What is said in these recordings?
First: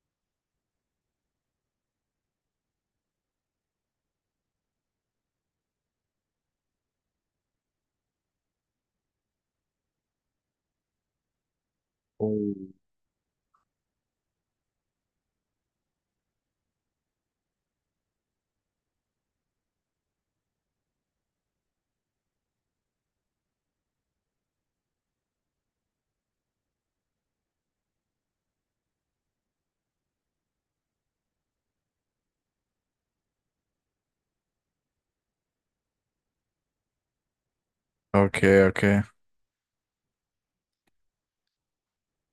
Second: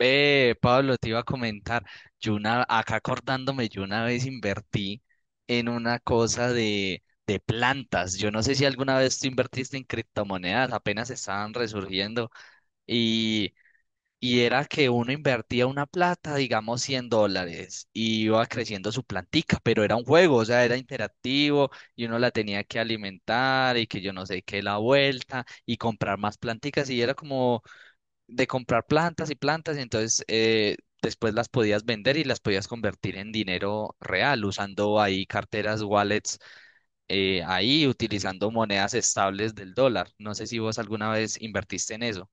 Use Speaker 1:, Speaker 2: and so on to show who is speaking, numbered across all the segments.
Speaker 1: Pablo, te iba a comentar, acá acordándome, yo una vez invertí en una cosa de plantas. Yo no sé si alguna vez tú invertiste en criptomonedas, apenas estaban resurgiendo,
Speaker 2: Mm.
Speaker 1: y, y era que uno invertía una plata, digamos 100 dólares, y iba creciendo su plantica, pero era un juego, o sea, era interactivo, y uno la tenía que alimentar, y que yo no sé qué, la vuelta, y comprar más planticas, y era como de comprar plantas y plantas, y entonces después las podías vender y las podías convertir en dinero real, usando ahí carteras, wallets, ahí
Speaker 2: Ok,
Speaker 1: utilizando
Speaker 2: ok.
Speaker 1: monedas estables del dólar. ¿No sé si vos alguna vez invertiste en eso?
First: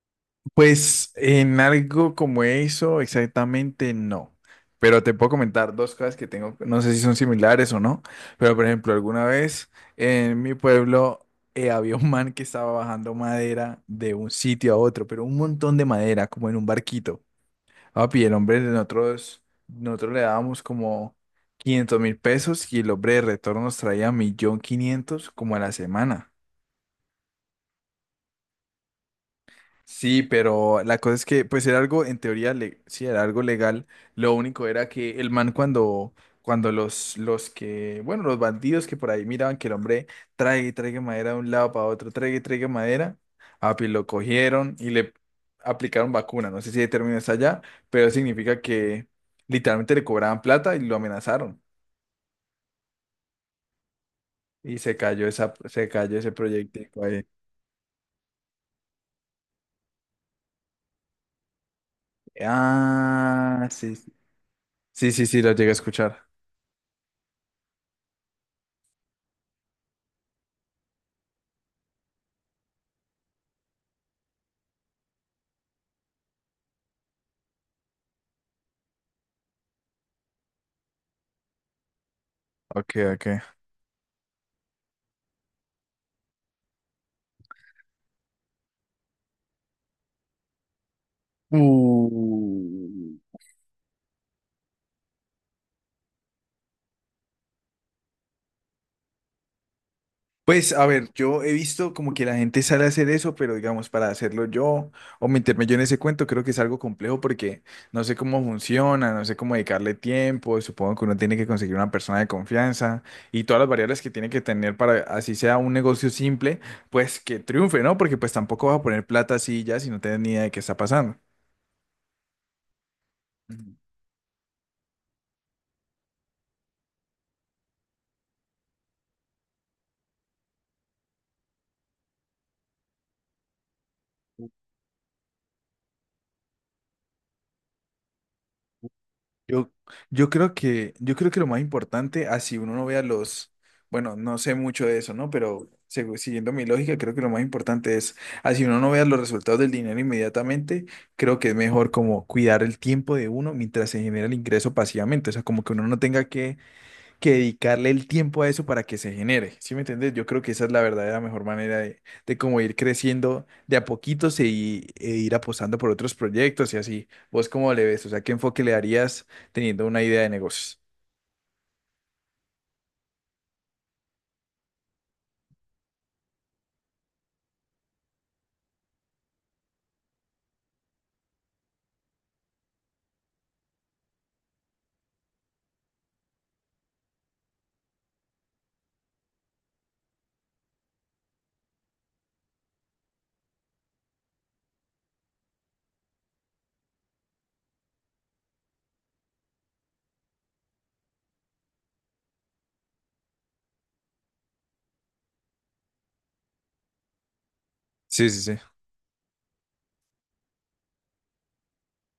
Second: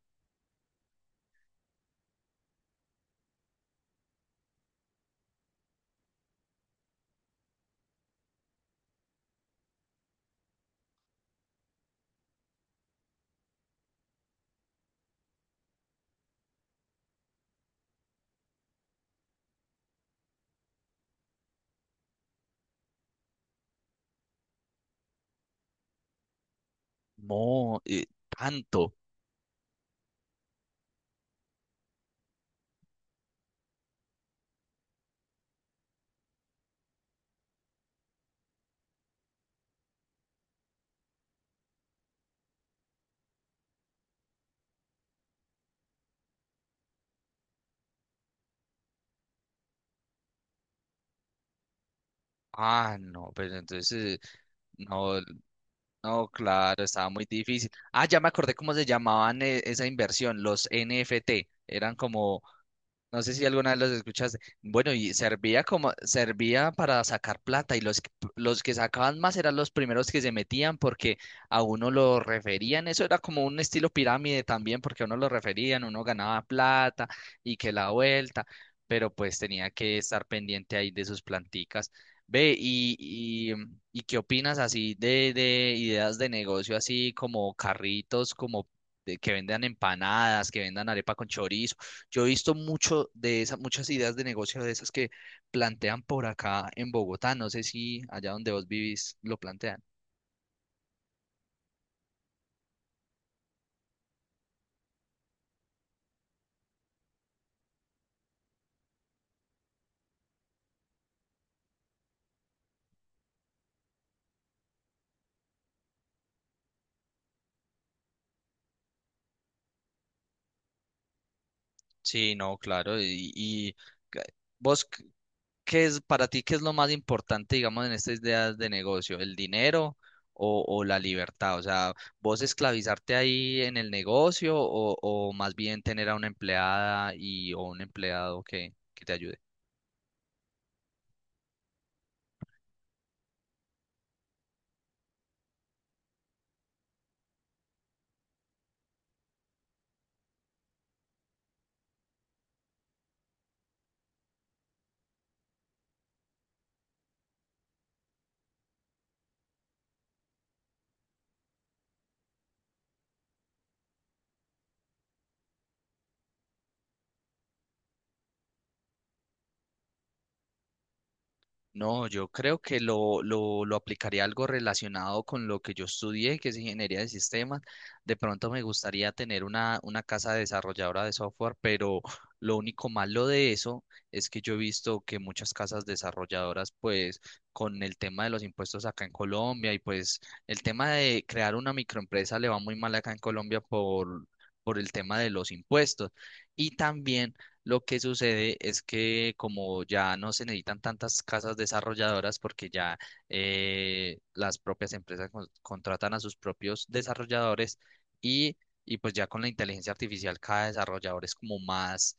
Speaker 2: Pues en algo como eso, exactamente no. Pero te puedo comentar dos cosas que tengo, no sé si son similares o no, pero por ejemplo, alguna vez en mi pueblo había un man que estaba bajando madera de un sitio a otro, pero un montón de madera, como en un barquito. Papi, el hombre de nosotros, nosotros le dábamos como 500.000 pesos y el hombre de retorno nos traía 1.500.000 como a la semana.
Speaker 1: No, tanto.
Speaker 2: Sí, pero la cosa es que, pues era algo, en teoría, sí, era algo legal. Lo único era que el man cuando bueno, los bandidos que por ahí miraban que el hombre trae y traiga madera de un lado para otro, traiga y traiga madera, api, lo cogieron y le aplicaron vacuna. No sé si el término está allá, pero significa que literalmente le cobraban plata y lo amenazaron.
Speaker 1: Ah, no, pues entonces,
Speaker 2: Y
Speaker 1: eh, no,
Speaker 2: se cayó
Speaker 1: no,
Speaker 2: ese
Speaker 1: claro,
Speaker 2: proyectico
Speaker 1: estaba muy
Speaker 2: ahí.
Speaker 1: difícil. Ah, ya me acordé cómo se llamaban esa inversión, los NFT. Eran como, no sé si
Speaker 2: Ah,
Speaker 1: alguna vez los
Speaker 2: sí, sí,
Speaker 1: escuchaste. Bueno,
Speaker 2: sí,
Speaker 1: y
Speaker 2: sí, sí, lo
Speaker 1: servía
Speaker 2: llegué a
Speaker 1: como,
Speaker 2: escuchar.
Speaker 1: servía para sacar plata y los que sacaban más eran los primeros que se metían porque a uno lo referían. Eso era como un estilo pirámide también porque a uno lo referían, uno ganaba plata y que la vuelta, pero pues tenía que estar pendiente ahí de sus planticas. Ve,
Speaker 2: Ok, ok.
Speaker 1: ¿y qué opinas así de ideas de negocio así como carritos, como de que vendan empanadas, que vendan arepa con chorizo? Yo he visto mucho
Speaker 2: Mm,
Speaker 1: de esas, muchas ideas de negocio de esas que plantean por acá en Bogotá. No sé si allá donde vos vivís lo plantean.
Speaker 2: pues a ver, yo he visto como que la gente sale a hacer eso, pero digamos, para hacerlo yo o meterme yo en ese cuento, creo que es algo complejo porque no sé cómo funciona, no sé cómo dedicarle tiempo, supongo que uno tiene que conseguir una persona de confianza y todas las variables que tiene que tener para, así sea un negocio simple, pues que triunfe, ¿no? Porque pues tampoco vas a poner plata así ya si no tienes ni idea de qué está pasando.
Speaker 1: Sí, no, claro. Ca- vos, c- ¿Qué es para ti, qué es lo más importante, digamos, en estas ideas de negocio? ¿El dinero o la libertad? O sea, ¿vos esclavizarte ahí en el negocio o más bien tener a una empleada y o un empleado que te ayude?
Speaker 2: Yo, yo creo que lo más importante, así uno no vea los, bueno, no sé mucho de eso, ¿no? Pero siguiendo mi lógica, creo que lo más importante es, así uno no vea los resultados del dinero inmediatamente, creo que es mejor como cuidar el tiempo de uno mientras se genera el ingreso pasivamente, o sea, como que uno no tenga que dedicarle el tiempo a eso para que se genere. ¿Sí me entiendes? Yo creo que esa es la verdadera mejor manera de cómo ir creciendo de a poquitos e ir apostando por otros proyectos y así. ¿Vos cómo le ves? O sea, ¿qué enfoque le darías teniendo una idea de negocios?
Speaker 1: No, yo creo que lo aplicaría algo relacionado con lo que yo estudié, que es ingeniería de sistemas. De pronto me gustaría tener una casa desarrolladora de software, pero lo único malo de eso es que yo he visto que muchas casas desarrolladoras, pues con el tema de los impuestos acá en Colombia y pues el tema de crear una microempresa le va muy mal acá en Colombia por el tema de los impuestos. Y también lo que sucede es que como ya no se necesitan tantas casas desarrolladoras porque ya las propias empresas contratan a sus propios desarrolladores
Speaker 2: Sí, sí,
Speaker 1: y,
Speaker 2: sí.
Speaker 1: y pues ya con la inteligencia artificial cada desarrollador es como más,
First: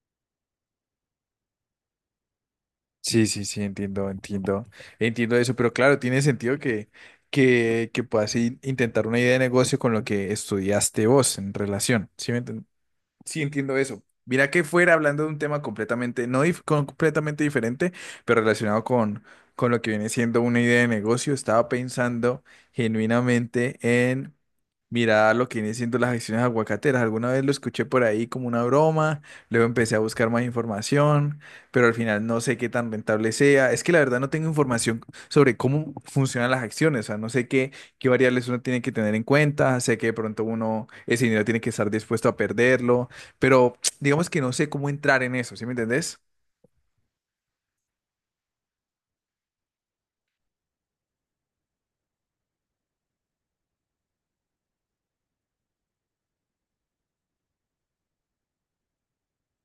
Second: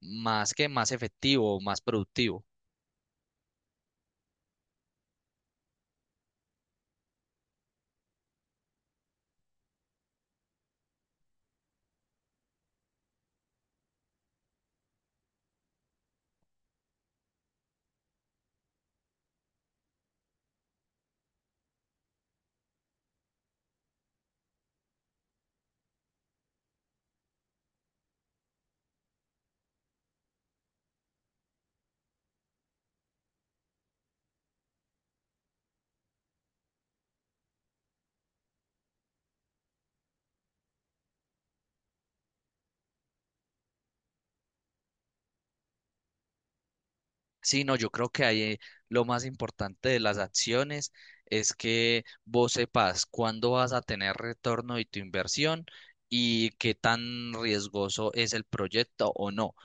Speaker 1: más que más efectivo, más productivo.
Speaker 2: Sí, sí, sí, entiendo, entiendo. Entiendo eso, pero claro, tiene sentido que puedas intentar una idea de negocio con lo que estudiaste vos en relación. ¿Sí me entiendes? Sí, entiendo eso. Mira que fuera hablando de un tema completamente, no completamente diferente, pero relacionado con lo que viene siendo una idea de negocio, estaba pensando genuinamente en mirar lo que viene siendo las acciones aguacateras. Alguna vez lo escuché por ahí como una broma, luego empecé a buscar más información, pero al final no sé qué tan rentable sea. Es que la verdad no tengo información sobre cómo funcionan las acciones, o sea, no sé qué variables uno tiene que tener en cuenta, sé que de pronto uno ese dinero tiene que estar dispuesto a perderlo, pero digamos que no sé cómo entrar en eso, ¿sí me entendés?
Speaker 1: Sí, no, yo creo que ahí lo más importante de las acciones es que vos sepas cuándo vas a tener retorno de tu inversión y qué tan riesgoso es el proyecto o no.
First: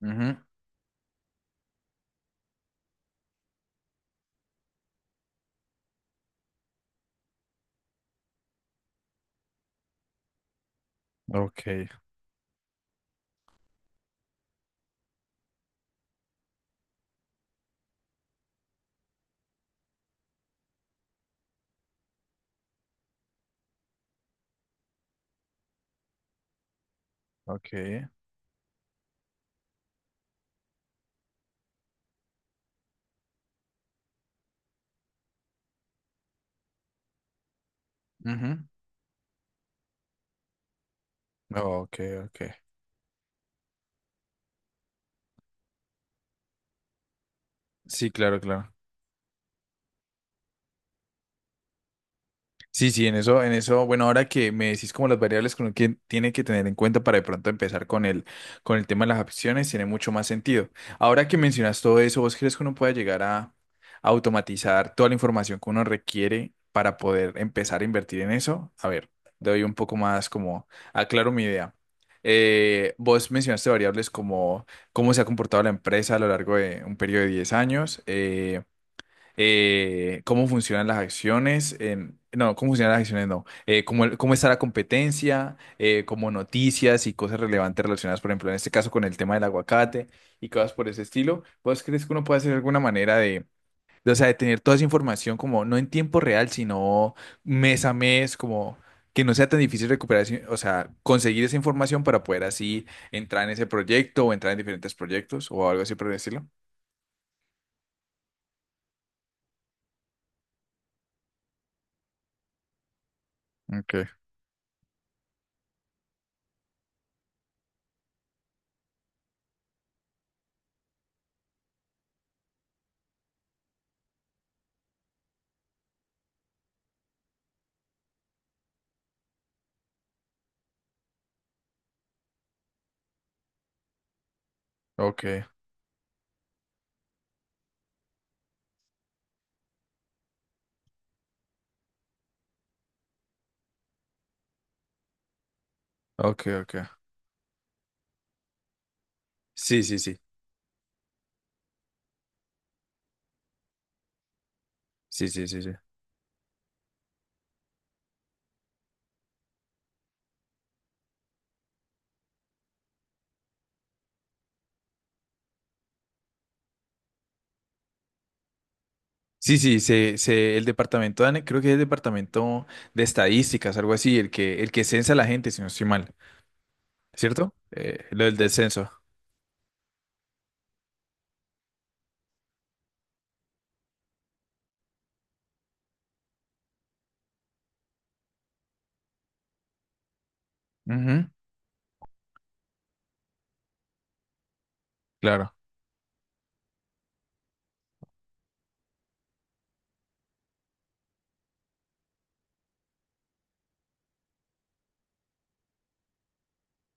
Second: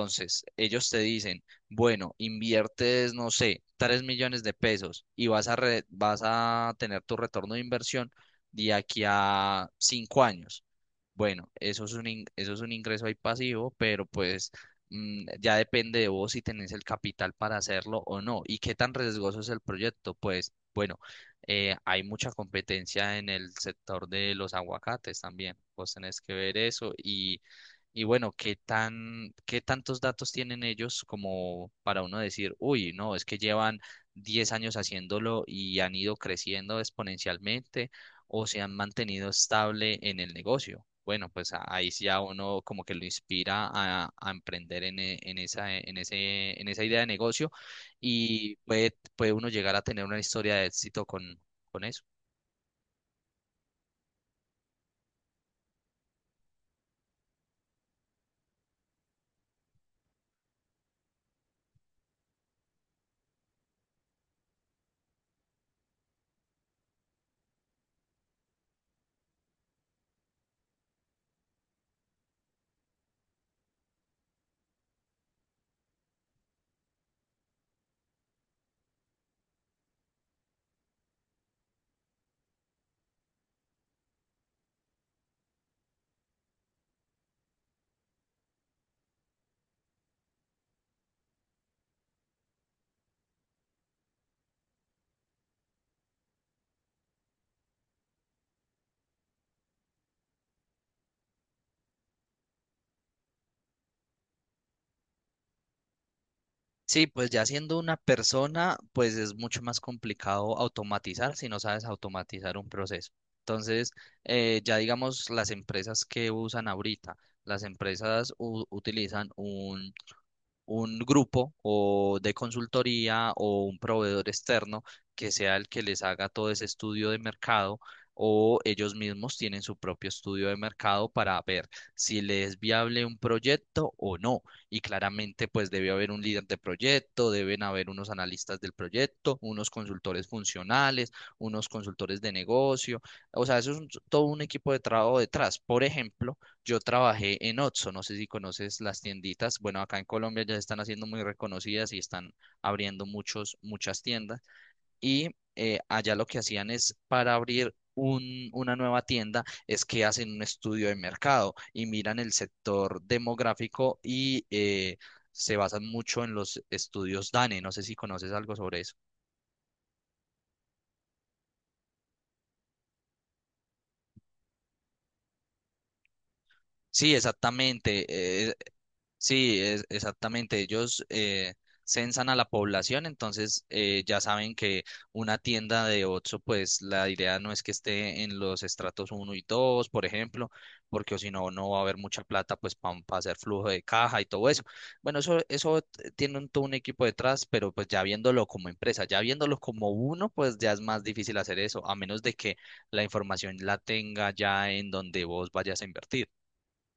Speaker 2: Ujú,
Speaker 1: ellos te dicen, bueno, inviertes, no sé, 3 millones de pesos y vas a vas a tener tu retorno de inversión de aquí a 5 años. Bueno,
Speaker 2: ok,
Speaker 1: eso es un ingreso ahí pasivo, pero pues mm, ya depende de vos si tenés el capital para hacerlo o no. ¿Y qué tan riesgoso es el proyecto? Pues bueno, hay mucha competencia en el sector de los aguacates también. Vos tenés que ver eso
Speaker 2: ok,
Speaker 1: y bueno, qué tantos datos tienen ellos como para uno decir, uy, no, es que llevan 10 años haciéndolo y han ido creciendo exponencialmente o se
Speaker 2: ujú,
Speaker 1: han mantenido estable en el negocio. Bueno, pues ahí
Speaker 2: ok,
Speaker 1: sí ya
Speaker 2: ok.
Speaker 1: uno como que lo inspira a emprender en esa, en esa idea de negocio
Speaker 2: Sí, claro,
Speaker 1: y
Speaker 2: claro.
Speaker 1: puede uno llegar a tener una historia de éxito con eso.
Speaker 2: Sí, sí, en eso, bueno, ahora que me decís como las variables con las que tiene que tener en cuenta para de pronto empezar con el tema de las acciones tiene mucho más sentido. Ahora que mencionas todo eso, ¿vos crees que uno pueda llegar a automatizar toda la información que uno requiere para poder empezar a invertir en eso? A ver, doy un poco más como, aclaro mi idea. Vos mencionaste variables como cómo se ha comportado la empresa a lo largo de un periodo de 10 años, cómo funcionan las acciones, en- no, cómo funcionan las acciones, no, cómo está la competencia, como noticias y cosas relevantes relacionadas, por ejemplo, en este caso con el tema del aguacate y cosas por ese estilo. ¿Vos crees que uno puede hacer alguna manera o sea, de tener toda esa información como no en tiempo real, sino mes a mes, como que no sea tan difícil recuperar, o sea, conseguir esa información para poder así entrar en ese proyecto o entrar en diferentes proyectos o algo así por el estilo?
Speaker 1: Sí, pues ya siendo una persona, pues es mucho más complicado automatizar si no sabes automatizar un proceso. Entonces,
Speaker 2: Okay,
Speaker 1: ya digamos las empresas que usan ahorita, las empresas utilizan un grupo o de consultoría o un proveedor externo que sea el que les haga todo ese estudio de mercado o ellos mismos tienen su propio estudio de mercado para ver si les es viable un proyecto o no. Y
Speaker 2: okay,
Speaker 1: claramente pues debe haber un líder de proyecto, deben haber unos analistas del proyecto, unos consultores funcionales, unos consultores de negocio. O sea, todo un equipo de trabajo detrás. Por ejemplo,
Speaker 2: okay, ok.
Speaker 1: yo trabajé en Otso, no sé si conoces las tienditas. Bueno,
Speaker 2: Sí,
Speaker 1: acá
Speaker 2: sí,
Speaker 1: en
Speaker 2: sí,
Speaker 1: Colombia ya se están haciendo muy reconocidas y están abriendo muchas tiendas. Y
Speaker 2: sí, sí, sí, sí.
Speaker 1: allá lo que hacían es para abrir una nueva tienda, es que hacen un estudio de mercado y miran el sector demográfico y se basan mucho en los estudios DANE. No sé si conoces algo sobre eso.
Speaker 2: Sí, el departamento de, creo que es el departamento de estadísticas, algo así, el que censa a la gente, si no estoy mal,
Speaker 1: Sí,
Speaker 2: ¿cierto?
Speaker 1: exactamente.
Speaker 2: Lo del
Speaker 1: eh,
Speaker 2: descenso.
Speaker 1: Sí, exactamente. Ellos censan a la población, entonces ya saben que una tienda de Oxxo, pues la idea no es que esté en los estratos uno y 2, por ejemplo, porque o si
Speaker 2: Ujú,
Speaker 1: no, no va a haber mucha plata pues para hacer flujo de caja y todo eso. Bueno,
Speaker 2: claro.
Speaker 1: tiene todo un equipo detrás, pero pues ya viéndolo como empresa, ya viéndolo como uno, pues ya es más difícil hacer eso, a menos de que la información la tenga ya en donde vos vayas a invertir.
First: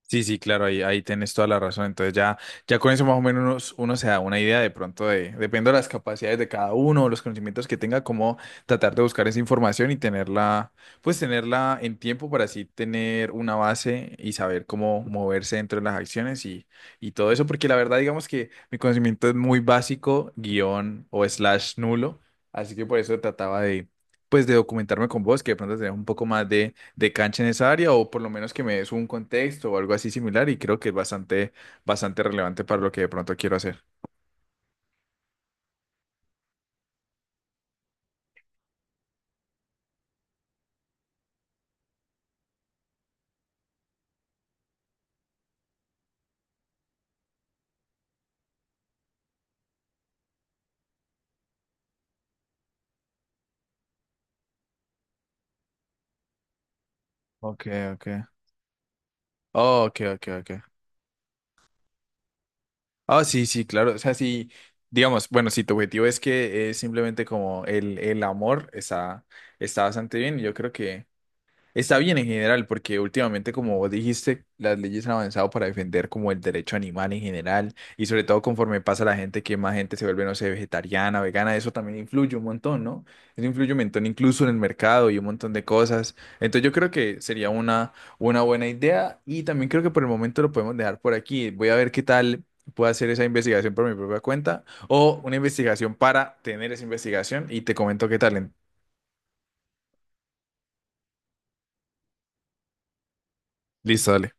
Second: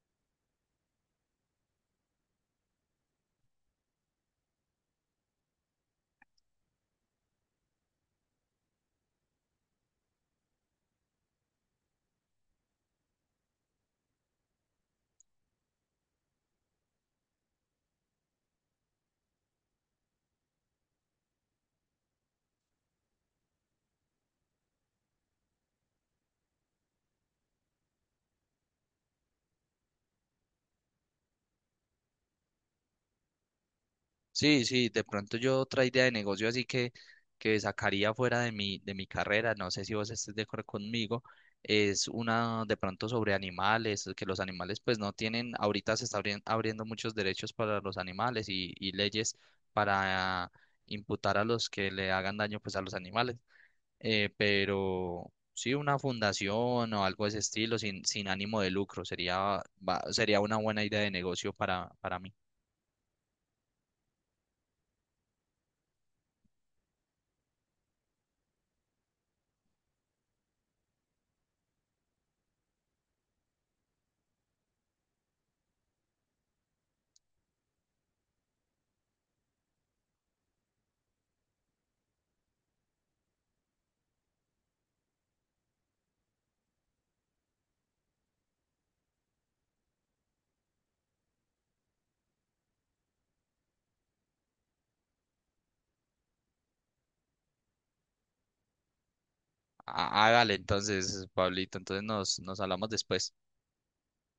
Speaker 2: Sí, sí, claro, ahí tienes toda la razón. Ya con eso más o menos uno se da una idea de pronto de, dependiendo de las capacidades de cada uno, los conocimientos que tenga, cómo tratar de buscar esa información y tenerla, pues tenerla en tiempo para así tener una base y saber cómo moverse dentro de las acciones y todo eso, porque la verdad digamos que mi conocimiento es muy básico, guión o slash nulo, así que por eso trataba de, pues de documentarme con vos, que de pronto tenés un poco más de cancha en esa área o por lo menos que me des un contexto o algo así similar y creo que es bastante relevante para lo que de pronto quiero hacer.
Speaker 1: Sí, sí, de pronto yo otra idea de negocio así que sacaría fuera de mi carrera, no sé si vos estés de acuerdo conmigo, es una de pronto sobre animales, que los animales pues no tienen, ahorita se están abriendo muchos derechos para los animales y leyes para imputar a los que le hagan daño pues a los animales, pero sí una fundación o algo de ese
Speaker 2: Ok,
Speaker 1: estilo
Speaker 2: ok.
Speaker 1: sin ánimo de lucro
Speaker 2: Oh, ok, ok,
Speaker 1: sería
Speaker 2: ok.
Speaker 1: una buena idea de negocio para mí.
Speaker 2: Ah, sí, sí, claro. O sea, sí, digamos, bueno, si tu objetivo es que es simplemente como el amor, está bastante bien y yo creo que... Está bien en general, porque últimamente, como vos dijiste, las leyes han avanzado para defender como el derecho animal en general, y sobre todo conforme pasa la gente, que más gente se vuelve, no sé, vegetariana, vegana, eso también influye un montón, ¿no? Eso influye un montón incluso en el mercado y un montón de cosas. Entonces yo creo que sería una buena idea y también creo que por el momento lo podemos dejar por aquí. Voy a ver qué tal puedo hacer esa investigación por mi propia cuenta o una investigación para tener esa investigación y te comento qué tal.
Speaker 1: Ah, hágale entonces, Pablito. Entonces nos hablamos después.
Speaker 2: Listo, dale.